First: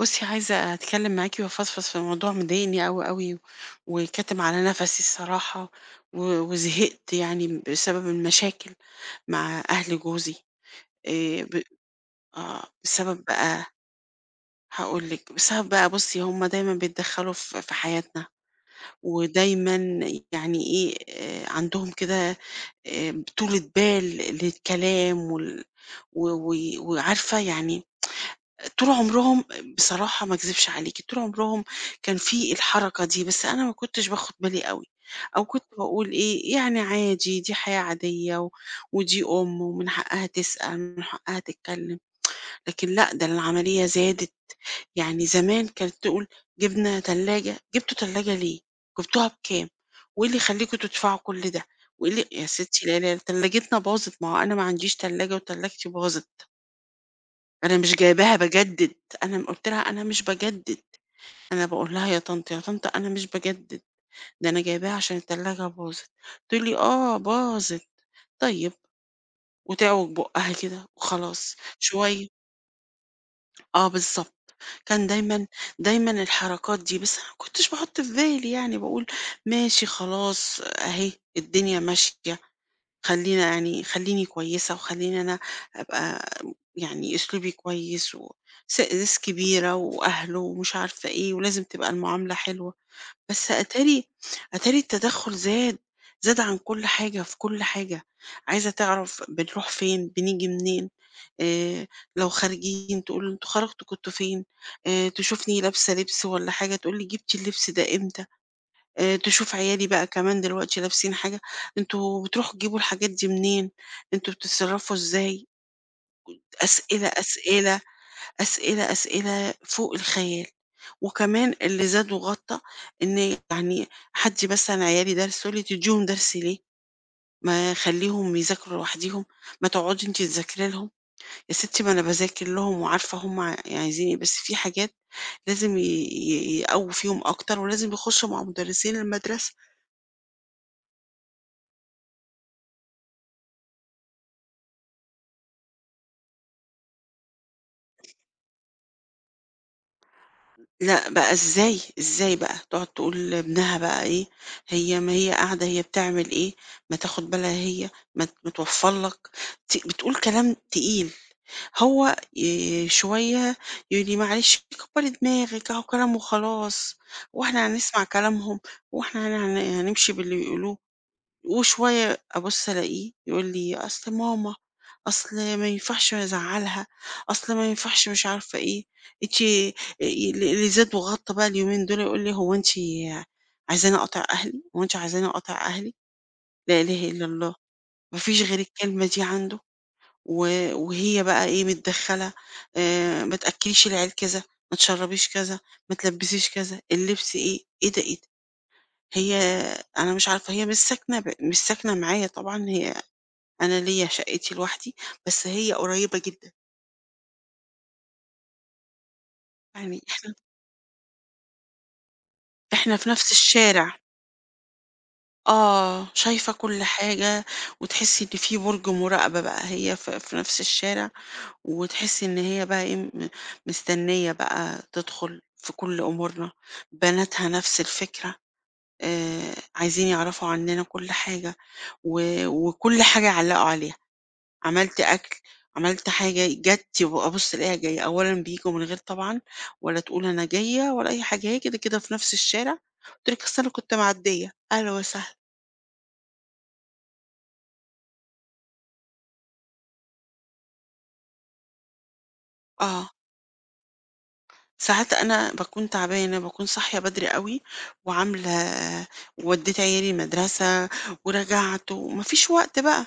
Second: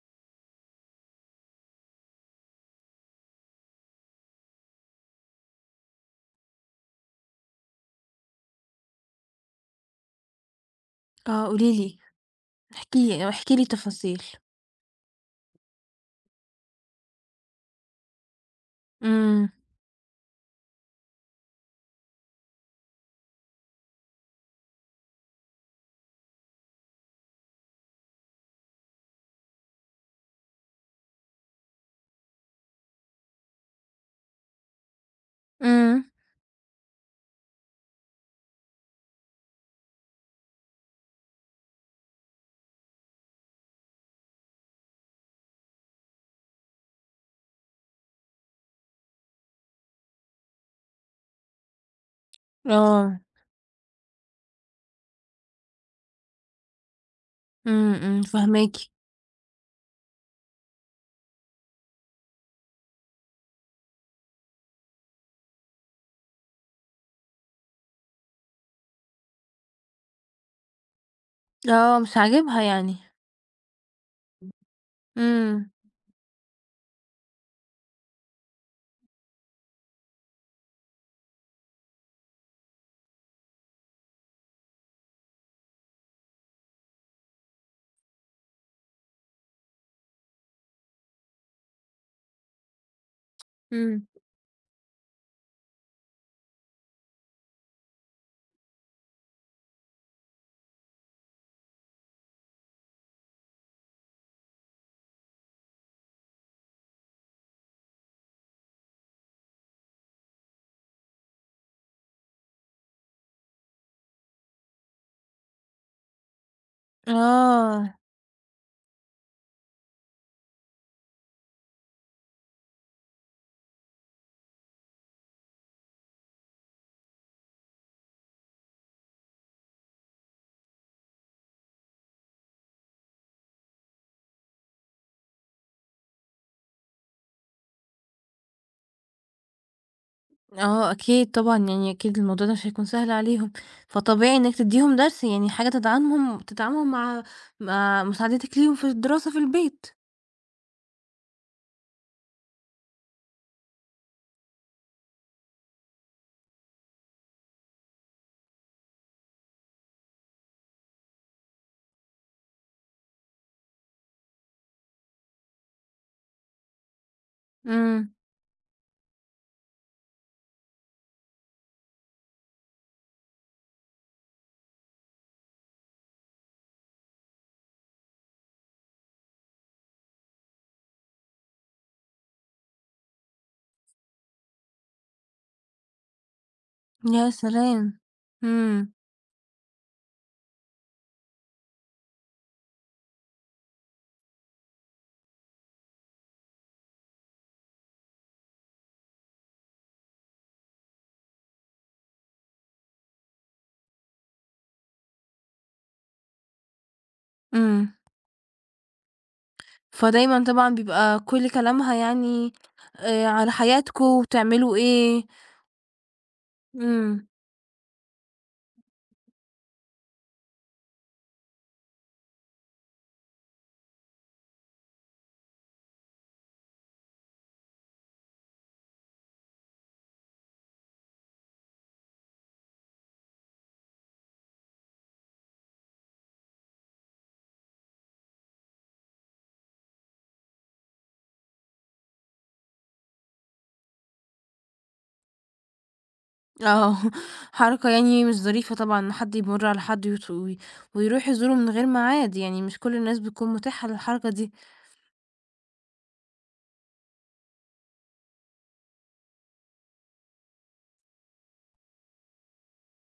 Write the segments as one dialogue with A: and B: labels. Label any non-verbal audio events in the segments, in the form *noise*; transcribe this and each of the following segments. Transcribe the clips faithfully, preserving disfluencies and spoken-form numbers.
A: بُصّي، عايزة أتكلّم معاكِ وأفضفض في موضوع مضايقني أوي، أوي، وكاتم على نَفَسي الصراحة، و وزهقت يعني بسبب المشاكل مع أهل جوزي، آآ
B: آه،
A: ب
B: قولي لي،
A: آه،
B: احكي
A: بسبب
B: لي احكي
A: بقى
B: لي تفاصيل.
A: هاقول لِك، بسبب بقى بُصّي هُم دايمًا بيتدخّلوا في في حياتنا،
B: إمم،
A: ودايمًا يعني إيه، آآ عندهم كده آآ طولة بال للكلام وال و و وعارفة يعني طول عمرهم بصراحة ما اكذبش عليكِ، طول عمرهم كان في الحركة دي، بس أنا ما كنتش باخد بالي أوي، أو كنت
B: إمم.
A: باقول إيه، يعني عادي دي حياة عادية و ودي أم ومن حقها تسأل، ومن حقها تتكلم، لكن لأ، ده العملية زادت، يعني زمان كانت تقول: "جبنا تلاجة، جبتوا تلاجة ليه؟ جبتوها بكام؟ وإيه اللي يخليكم تدفعوا كل ده؟ وإيه اللي" يا ستي لا، لا،
B: آه،
A: تلاجتنا باظت، ما هو أنا ما عنديش تلاجة وتلاجتي باظت، أنا مش
B: إمم، إمم،
A: جايباها
B: فاهماكِ.
A: باجدد، أنا م قُلت لها: "أنا مش باجدد." أنا باقول لها: "يا طنط، يا طنط أنا مش باجدد، ده أنا جايباها عشان التلاجة باظت." تقول لي: "آه باظت." طيب، وتعوج بُقّها كده وخلاص،
B: آه، مش
A: شوية
B: عاجبها يعني.
A: آه بالضبط. كان دايمًا
B: إمم،
A: دايمًا الحركات دي، بس أنا ما كنتش باحُط في بالي يعني، باقول ماشي خلاص أهي الدنيا ماشية. خلّينا يعني خلّيني كويسة وخلّيني أنا أبقى يعني أسلوبي كويس و س ناس كبيرة وأهله ومش عارفة إيه، ولازم تبقى المعاملة حلوة، بس
B: إمم.
A: أتاري أتاري التدخُّل زاد، زاد عن كل حاجة في كل حاجة، عايزة تعرف بنروح فين، بنيجي منين، آآ لو خارجين تقول "أنتم خرجتوا كنتم فين؟" آآ تشوفني لابسة لبس والّا حاجة تقول لي: "جِبتِ اللبس ده إمتى؟" آآ تشوف عيالي بقى كمان دلوقتي لابسين حاجة، أنتم بتروحوا تجيبوا الحاجات دي منين؟ أنتم بتتصرّفوا إزاي؟ أسئلة،
B: آه،
A: أسئلة، أسئلة، أسئلة فوق الخيال. وكمان اللي زاد وغطّى إن يعني حدّي مثلًا عيالي درس، تقول لي: "تدّيهم درس ليه؟ ما خلّيهم يذاكروا لوحديهم، ما تقعدي أنتِ تذاكري لهم." يا ستّي ما أنا باذاكر لهم وعارفة هم عايزين إيه، بس في حاجات لازم ي ي يقوّوا فيهم أكتر ولازم يخشّوا مع مُدرّسين المدرسة.
B: آه، أكيد طبعًا، يعني أكيد الموضوع ده مش هيكون سهل عليهم، فطبيعي إنِّك تدّيهم درس، يعني حاجة تدعمهم تدعمهم مع مع مساعدتِك ليهم في الدراسة في البيت.
A: لأ، بقى إزاي، إزاي بقى تقعد تقول لابنها بقى إيه، هي ما هي قاعدة هي بتعمل إيه، ما تاخد بالها هي، ما ت ما توفّر لك، ت بتقول كلام تقيل، هو ي شوية يقول لي: "معلش كبّري دماغِك أهو كلام وخلاص، هو إحنا هنسمع
B: إمم.
A: كلامهم، هو إحنا هن هن هنمشي باللي بيقولوه؟" وشوية أبُص ألاقيه يقول لي: "أصل ماما، أصل ما ينفعش أزعّلها، أصل ما ينفعش مش عارفة إيه، أنتِ" آآ اللي اللي زاد وغطّى بقى اليومين دول يقول لي: "هو أنتِ عايزاني أقاطع أهلي، هو أنتِ عايزاني أقاطع أهلي؟" لا إله إلا
B: يا
A: الله،
B: سلام!
A: ما فيش غير
B: إمم،
A: الكلمة دي عنده، و وهي بقى إيه متدخّلة آآ "ما تأكّليش العيال كذا، ما تشرّبيش كذا، ما تلبّسيش كذا، اللبس إيه؟" إيه ده، إيه ده! هي أنا مش عارفة هي مش ساكنة ب مش ساكنة معايا طبعًا هي أنا ليّا شقتي لوحدي، بس هي قريبة جدًا،
B: إمم.
A: يعني
B: فدايمًا طبعًا بيبقى كل كلامها يعني
A: إحنا في
B: آآ
A: نفس
B: على
A: الشارع،
B: حياتكم وتعملوا إيه.
A: آه، شايفة كل
B: إمم.
A: حاجة، وتحسّي إن في برج مراقبة بقى، هي في في نفس الشارع، وتحسّي إن هي بقى إيه، م مستنية بقى تدخل في كل أمورنا، بناتها نفس الفكرة، آآ، عايزين يعرفوا عننا كل حاجة، و وكل حاجة علّقوا عليها. عملت أكل، عملت حاجة، جات وأبقى أبُص ألاقيها جاية، أولًا بييجوا من غير طبعًا ولا تقول أنا جاية ولا أي حاجة، هي كده، كده في نفس الشارع، قُلت لِك أصل أنا كنت معدية، أهلًا وسهلًا،
B: آه، *laughs* حركة يعني مش ظريفة طبعًا إن حد يمُر على حد ويط وي ويروح يزوره من غير ميعاد، يعني مش كل
A: آه،
B: الناس بتكون مُتاحة للحركة دي.
A: ساعات أنا باكون تعبانة، باكون صاحية بدري أوي وعاملة وودّيت عيالي المدرسة ورجعت وما فيش وقت بقى.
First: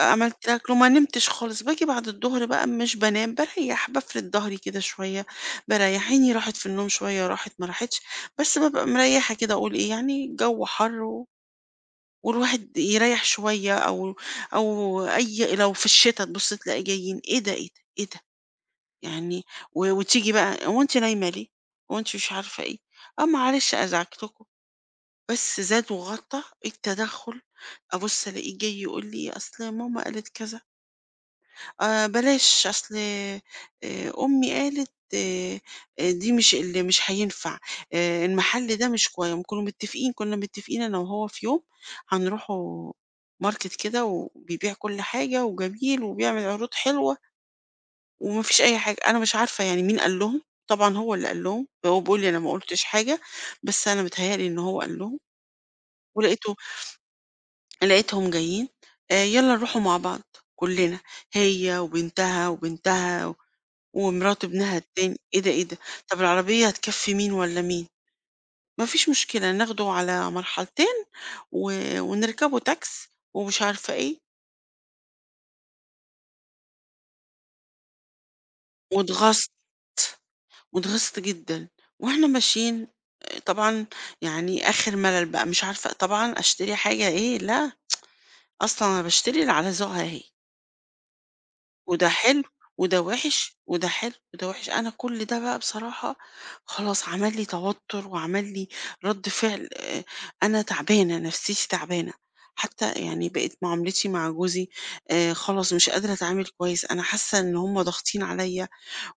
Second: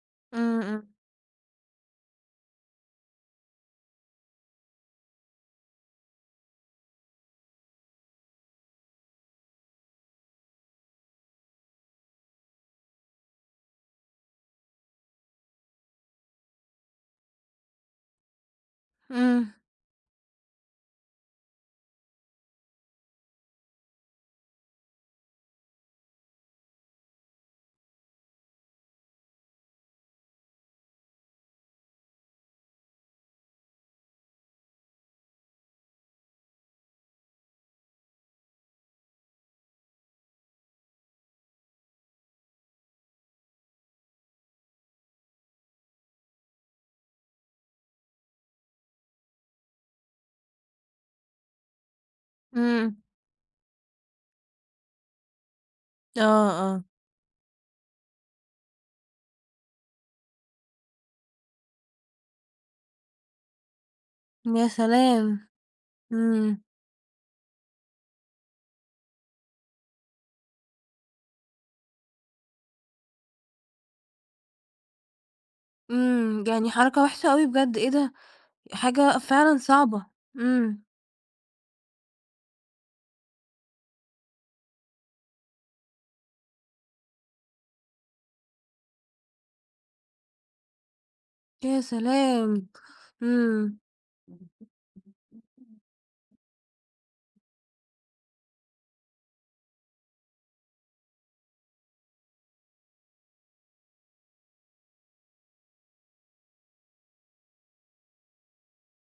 A: عملت
B: إمم،
A: أكل وما
B: إمم،
A: نمتش خالص، باجي بعد الضهر بقى مش بانام، باريّح، بافرد ضهري كده شوية، بريّح، عيني راحت في النوم شوية، راحت ما راحتش، بس بابقى مريّحة كده أقول إيه، يعني الجو حَر و والواحد يريّح شوية أو أو أي لو في الشتا تبُص تلاقي جايين إيه ده، إيه ده، إيه ده، يعني
B: إمم،
A: و وتيجي بقى "هو أنتِ نايمة ليه؟ هو أنتِ مش عارفة إيه؟" آه معلش أزعجتكم، بس زاد وغطّى التدخُّل، أبُص ألاقيه جاي يقول لي: "أصل ماما قالت كذا." آآ بلاش أصل آآ أمي قالت آآ دي مش اللي مش هينفع، آآ المحل ده مش كوي كنا متفقين كنا متفقين أنا وهو في يوم هنروحوا ماركت كده وبيبيع كل حاجة وجميل وبيعمل عروض حلوة وما فيش أي حاجة، أنا مش عارفة يعني مين قال لهم، طبعًا هو اللي قال لهم، هو بيقول لي أنا ما قُلتش
B: إمم،
A: حاجة، بس أنا متهيأ لي إن هو قال لهم،
B: آه،
A: ولقيته
B: آه،
A: لقيتهم جايين آآ يالّا نروحوا مع بعض كلنا، هي وبنتها وبنتها ومرات
B: يا
A: ابنها التاني إيه
B: سلام!
A: ده إيه ده طب
B: إمم،
A: العربية هتكفي مين ولا مين مفيش مشكلة ناخده على مرحلتين و... ونركبه تاكس ومش عارفة إيه
B: إمم، يعني حركة وحشة أوي بجد، إيه ده! حاجة
A: واتغصت
B: فعلًا صعبة، إمم،
A: واتغصت جدا واحنا ماشيين آه، طبعا يعني آخر ملل بقى مش عارفة طبعا أشتري حاجة إيه لا أصلا أنا بشتري اللي على ذوقها هي
B: يا
A: وده حلو،
B: سلام!
A: وده وِحِش،
B: إمم،
A: وده حلو، وده وِحِش. أنا كل ده بقى بصراحة خلاص عمل لي توتُّر وعمل لي رَد فعل آآ أنا تعبانة، نفسيتي تعبانة. حتى يعني بقِت معاملتي مع جوزي آآ خلاص مش قادرة أتعامل كويس، أنا حاسة إن هم ضاغطين عليّا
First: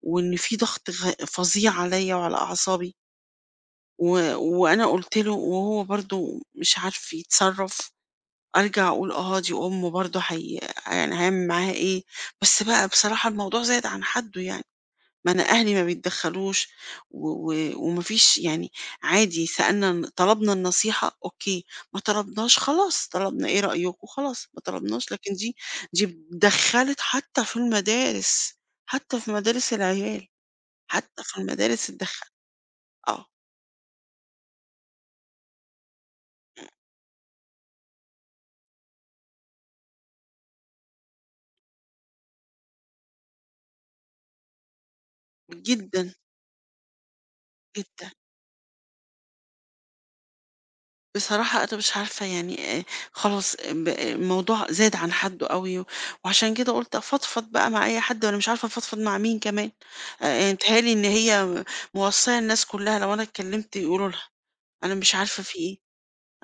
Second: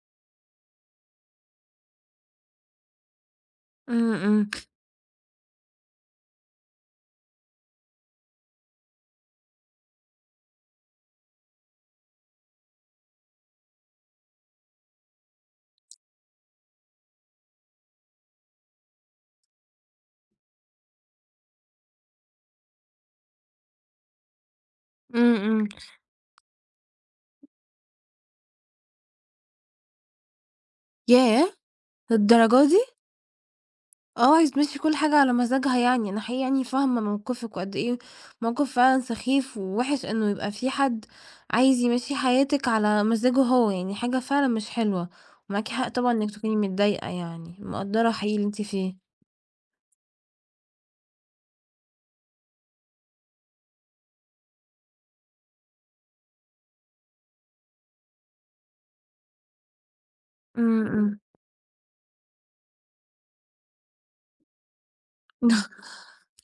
A: وإن في ضغط غ فظيع عليّا وعلى أعصابي و
B: إمم، إمم،
A: وأنا قُلت له وهو برضه مش عارف يتصرّف. أرجع أقول آه دي أم برضه حي يعني هاعمل معاها إيه، بس بقى بصراحة الموضوع زاد عن حدّه يعني، ما أنا أهلي ما بيتدخّلوش و و وما فيش يعني عادي سألنا ن طلبنا النصيحة أوكي، ما طلبناش خلاص، طلبنا إيه رأيكم وخلاص، ما طلبناش لكن
B: إمم،
A: دي
B: إمم،
A: دي اتدخّلت حتى في المدارس، حتى في مدارس العيال، حتى في
B: ياه!
A: المدارس اتدخّلت،
B: للدرجة دي؟!
A: آه،
B: آه، عايز تمشّي كل حاجة على مزاجها يعني، أنا حقيقي يعني فاهمة موقفِك وقد إيه موقف فعلًا سخيف ووِحِش إنه يبقى في حد عايز يمشّي حياتِك على مزاجه هو، يعني حاجة فعلًا مش حلوة، ومعاكِ حق طبعًا
A: جدًا،
B: إنِّك تكوني متضايقة يعني،
A: جدًا.
B: مقدّرة حقيقي اللي أنتِ فيه.
A: بصراحة أنا مش عارفة يعني آآ، خلاص آه، ب آه، الموضوع زاد عن حدُّه أوي، وعشان كده قُلت أفضفض بقى مع أي حد، وأنا مش عارفة أفضفض مع مين كمان، آآ، بيتهيأ
B: إمم، *laughs*
A: لي إن
B: إمم.
A: هي موصيّة الناس كلّها لو أنا اتكلمت يقولوا لها، أنا مش عارفة في إيه،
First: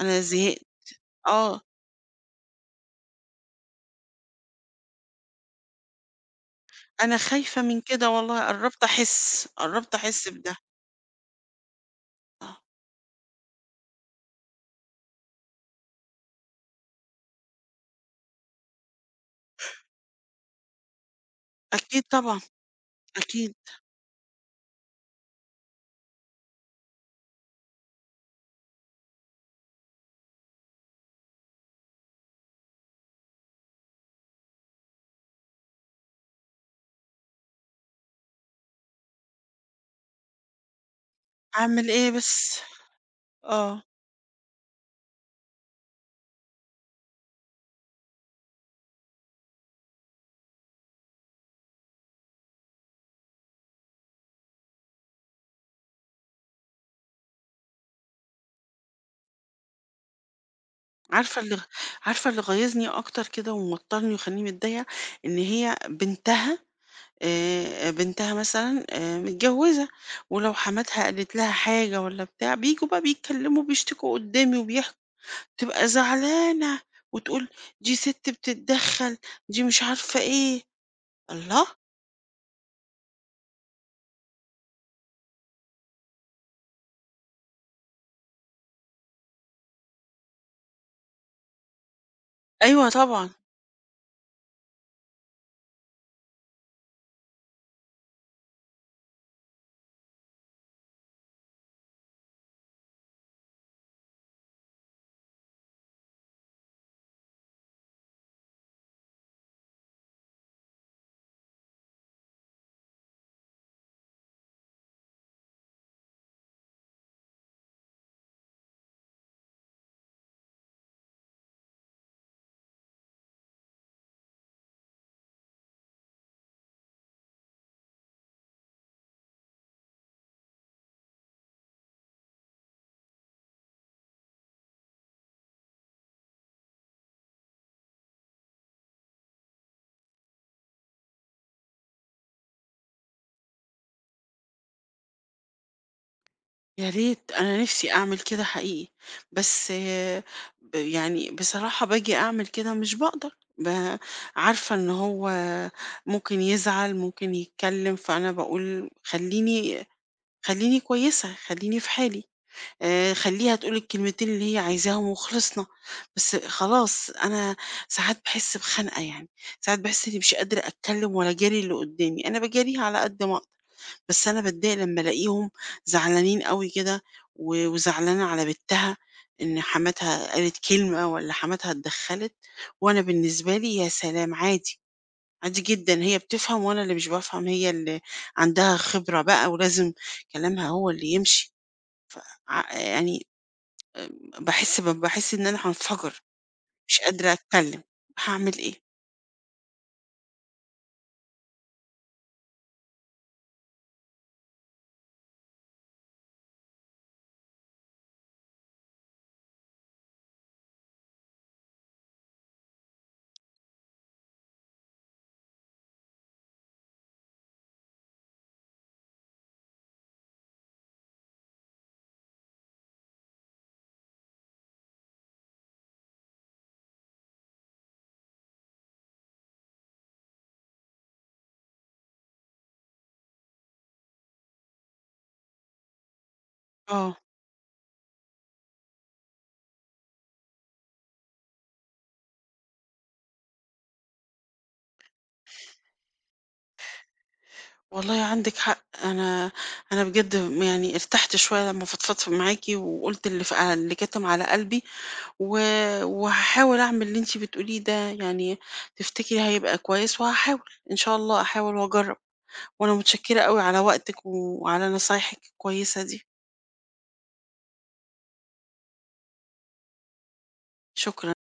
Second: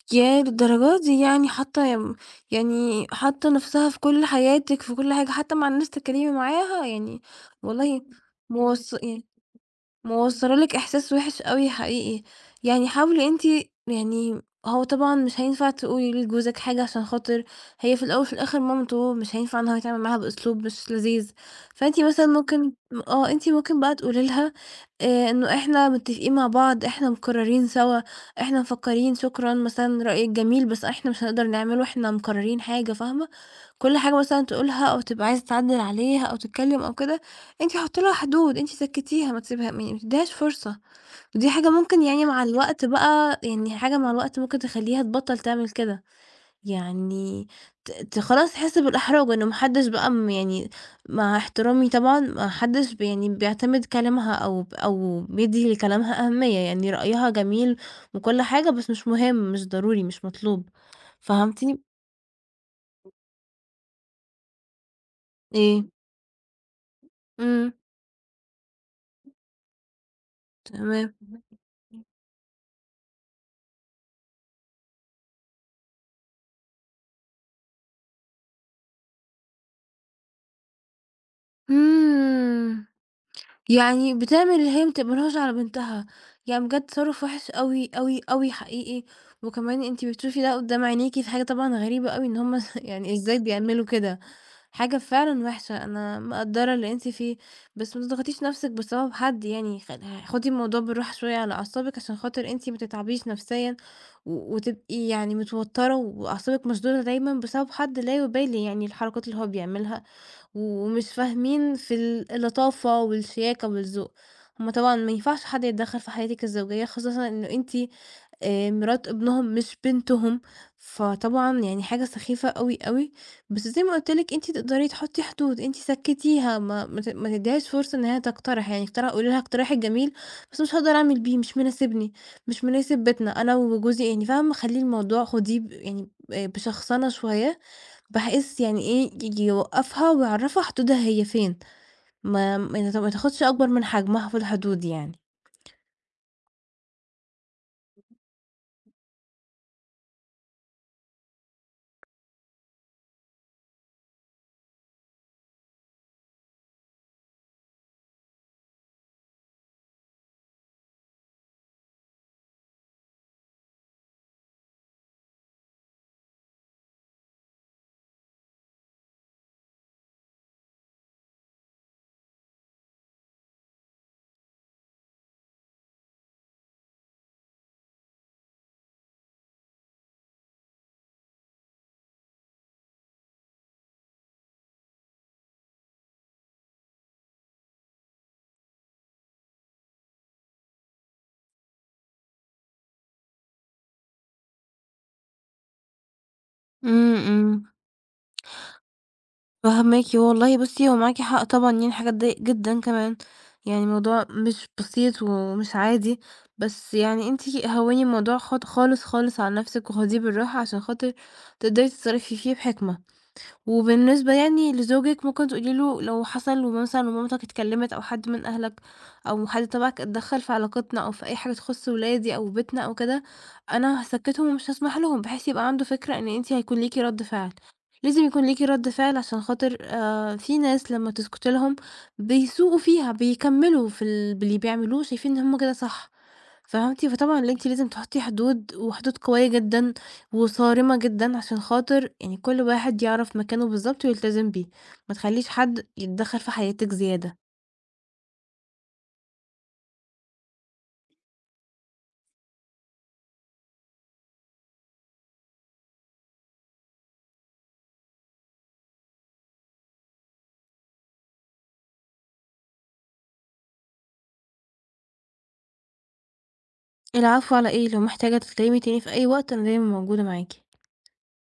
A: أنا
B: ياه!
A: زهقت،
B: للدرجة دي يعني
A: آه،
B: حاطة يم يعني حاطة نَفْسها في كل حياتِك، في كل حاجة، حتى مع الناس تتكلّمي معاها،
A: أنا
B: يعني
A: خايفة من
B: والله
A: كده والله قرّبت
B: موص
A: أحس، قرّبت أحس بده،
B: موصّلة لِك إحساس وِحِش أوي حقيقي،
A: آه،
B: يعني حاولي أنتِ يعني هو طبعًا مش هينفع تقولي لجوزِك حاجة عشان خاطر هي في الأول وفي الآخر مامته، مش هينفع إن هو يتعامل معاها بأسلوب مش لذيذ، فأنتِ
A: أكيد
B: مثلًا
A: طبعًا،
B: ممكن آه، أنتِ
A: أكيد،
B: ممكن بقى تقولي لها آآ، إنه إحنا متفقين مع بعض، إحنا مقررين سوا، إحنا مفكّرين، شكرًا مثلًا رأيِك جميل بس إحنا مش هنقدر نعمله، إحنا مقررين حاجة، فاهمة؟ كل حاجة مثلًا تقولها أو تبقى عايزة تعدّل عليها أو تتكلم أو كده أنتِ حُطّي لها حدود، أنتِ سكّتيها ما تسيبيها م ما تدّيهاش فرصة، ودي حاجة
A: أعمل
B: ممكن
A: إيه
B: يعني مع
A: بس،
B: الوقت بقى يعني
A: آه،
B: حاجة مع الوقت ممكن تخلّيها تبطّل تعمل كده، يعني ت ت خلاص تحس بالإحراج إنه ما حدّش بقى م يعني مع احترامي طبعًا ما حدّش ب يعني بيعتمد كلامها أو ب أو بيدّي لكلامها أهمية، يعني رأيها جميل وكل حاجة بس مش مهم، مش ضروري، مش مطلوب،
A: عارفة اللي
B: فهمتِ؟
A: عارفة اللي غايظني أكتر كده وموتّرني ومخلّيني متضايقة، إن هي
B: إيه؟
A: بنتها
B: إمم،
A: آآ بنتها مثلًا آآ متجوّزة، ولو حماتها
B: تمام.
A: قالت لها حاجة والّا بتاع، بييجوا بقى بيتكلّموا بيشتكوا قدّامي وبيحكوا، تبقى زعلانة وتقول دي سِت بتتدخّل، دي مش عارفة إيه، الله!
B: إمم. يعني بتعمل اللي هي ما بتقبلهاش على بنتها، يعني بجد تصرُّف وِحِش أوي، أوي، أوي حقيقي، وكمان أنتِ بتشوفي ده قدّام عينيكِ، فحاجة طبعًا غريبة أوي إن هُم *laughs*
A: أيوه
B: يعني
A: طبعًا،
B: إزاي بيعملوا كده، حاجة فعلًا وِحشة، أنا مقدّرة اللي أنتِ فيه، بس ما تضغطيش نَفْسِك بسبب حد يعني، خ خُدي الموضوع بالراحة شوية على أعصابِك عشان خاطر أنتِ ما تتعبيش نَفْسيًا و وتبقي يعني متوتّرة وأعصابِك مشدودة دايمًا بسبب حد لا يُبالي يعني الحركات اللي هو بيعملها. ومش فاهمين في ال اللطافة والشياكة والذوق، هُم طبعًا ما ينفعش حد يتدخّل في حياتِك الزوجية، خاصةً إنه أنتِ آآ مرات ابنهم مش بنتهم، فطبعًا يعني حاجة سخيفة أوي، أوي، بس زي ما قُلت لِك أنتِ تقدري تحطّي حدود، أنتِ سكّتيها ما ما ت ما تدّيهاش فرصة إن هي تقترح، يعني اقترح قولي لها اقتراحِك جميل بس مش هاقدر أعمل بيه، مش مناسبني، مش مناسب بيتنا أنا وجوزي يعني فاهمة، خلّي الموضوع خُديه ب يعني آآ بشخصنة شوية بحيث يعني إيه، ييجي يوقّفها ويعرّفها حدودها هي فين، ما ما ت ما تاخدش أكبر من حجمها في الحدود يعني.
A: يا ريت أنا نِفْسي أعمل كده حقيقي، بس آه، ب يعني بصراحة باجي أعمل كده مش باقدر، ب عارفة إن هو ممكن يزعل، ممكن يتكلّم، فأنا باقول خلّيني خلّيني كويسة، خلّيني في حالي، آآ خلّيها تقول الكلمتين اللي هي عايزاهم وخلصنا، بس خلاص أنا ساعات باحس بخنقة يعني، ساعات باحس إني مش قادرة أتكلم ولا أجاري اللي قدّامي، أنا باجاريها على قد ما أقدر، بس أنا باتضايق لمّا ألاقيهم زعلانين أوي كده و وزعلانة على بنتها إن حماتها قالت كلمة والّا حماتها اتدخّلت، وأنا بالنسبة لي يا سلام عادي. عادي جدًا، هي بتفهم وأنا اللي مش بافهم، هي اللي عندها خبرة بقى ولازم كلامها هو اللي يمشي، ع يعني باحس ب باحس إن أنا هانفجر، مش
B: إمم،
A: قادرة
B: إمم.
A: أتكلم، هاعمل إيه؟
B: فاهماكِ، والله بُصّي هو معاكِ حق طبعًا، يعني حاجة تضايق جدًا كمان، يعني الموضوع مش بسيط ومش عادي، بس يعني أنتِ هوّني الموضوع خط خالص، خالص على نفسِك وخديه بالراحة عشان خاطر تقدري تتصرّفي فيه بحكمة. وبالنسبة يعني لزوجِك ممكن تقولي له لو حصل ومثلًا ومامتك اتكلمت أو حد من أهلك أو حد تبعك اتدخل في علاقتنا أو في أي حاجة تخص ولادي أو بيتنا أو كده، أنا هاسكتهم ومش هاسمح لهم، بحيث يبقى عنده فكرة إن أنتِ هيكون ليكِ رد فعل، لازم يكون ليكِ رد فعل عشان خاطر آآ، في ناس لما تسكتي لهم بيسوقوا فيها، بيكملوا في ال باللي بيعملوه، شايفين إن هُم كده صح. فهمتِ،
A: آه،
B: فطبعًا اللي أنتِ لازم تحطّي حدود، وحدود قوية جدًا وصارمة جدًا، عشان خاطر يعني كل واحد يعرف مكانه بالضبط ويلتزم بيه، ما تخلّيش حد يتدخّل في حياتِك زيادة.
A: والله عندِك حق، أنا أنا بجد م يعني ارتحت شوية لمّا فضفضت معاكِ وقُلت اللي ف اللي كاتم على قلبي، و وهاحاول أعمل اللي أنتِ بتقوليه ده، يعني تفتكري هيبقى كويس؟ وهاحاول، إن شاء الله أحاول وأجرب. وأنا متشكرة أوي على وقتِك وعلى نصايحِك الكويسة دي،
B: العفو على إيه، لو محتاجة تتكلمي تاني في أي وقت أنا دايمًا موجودة معاكِ.
A: شكرًا.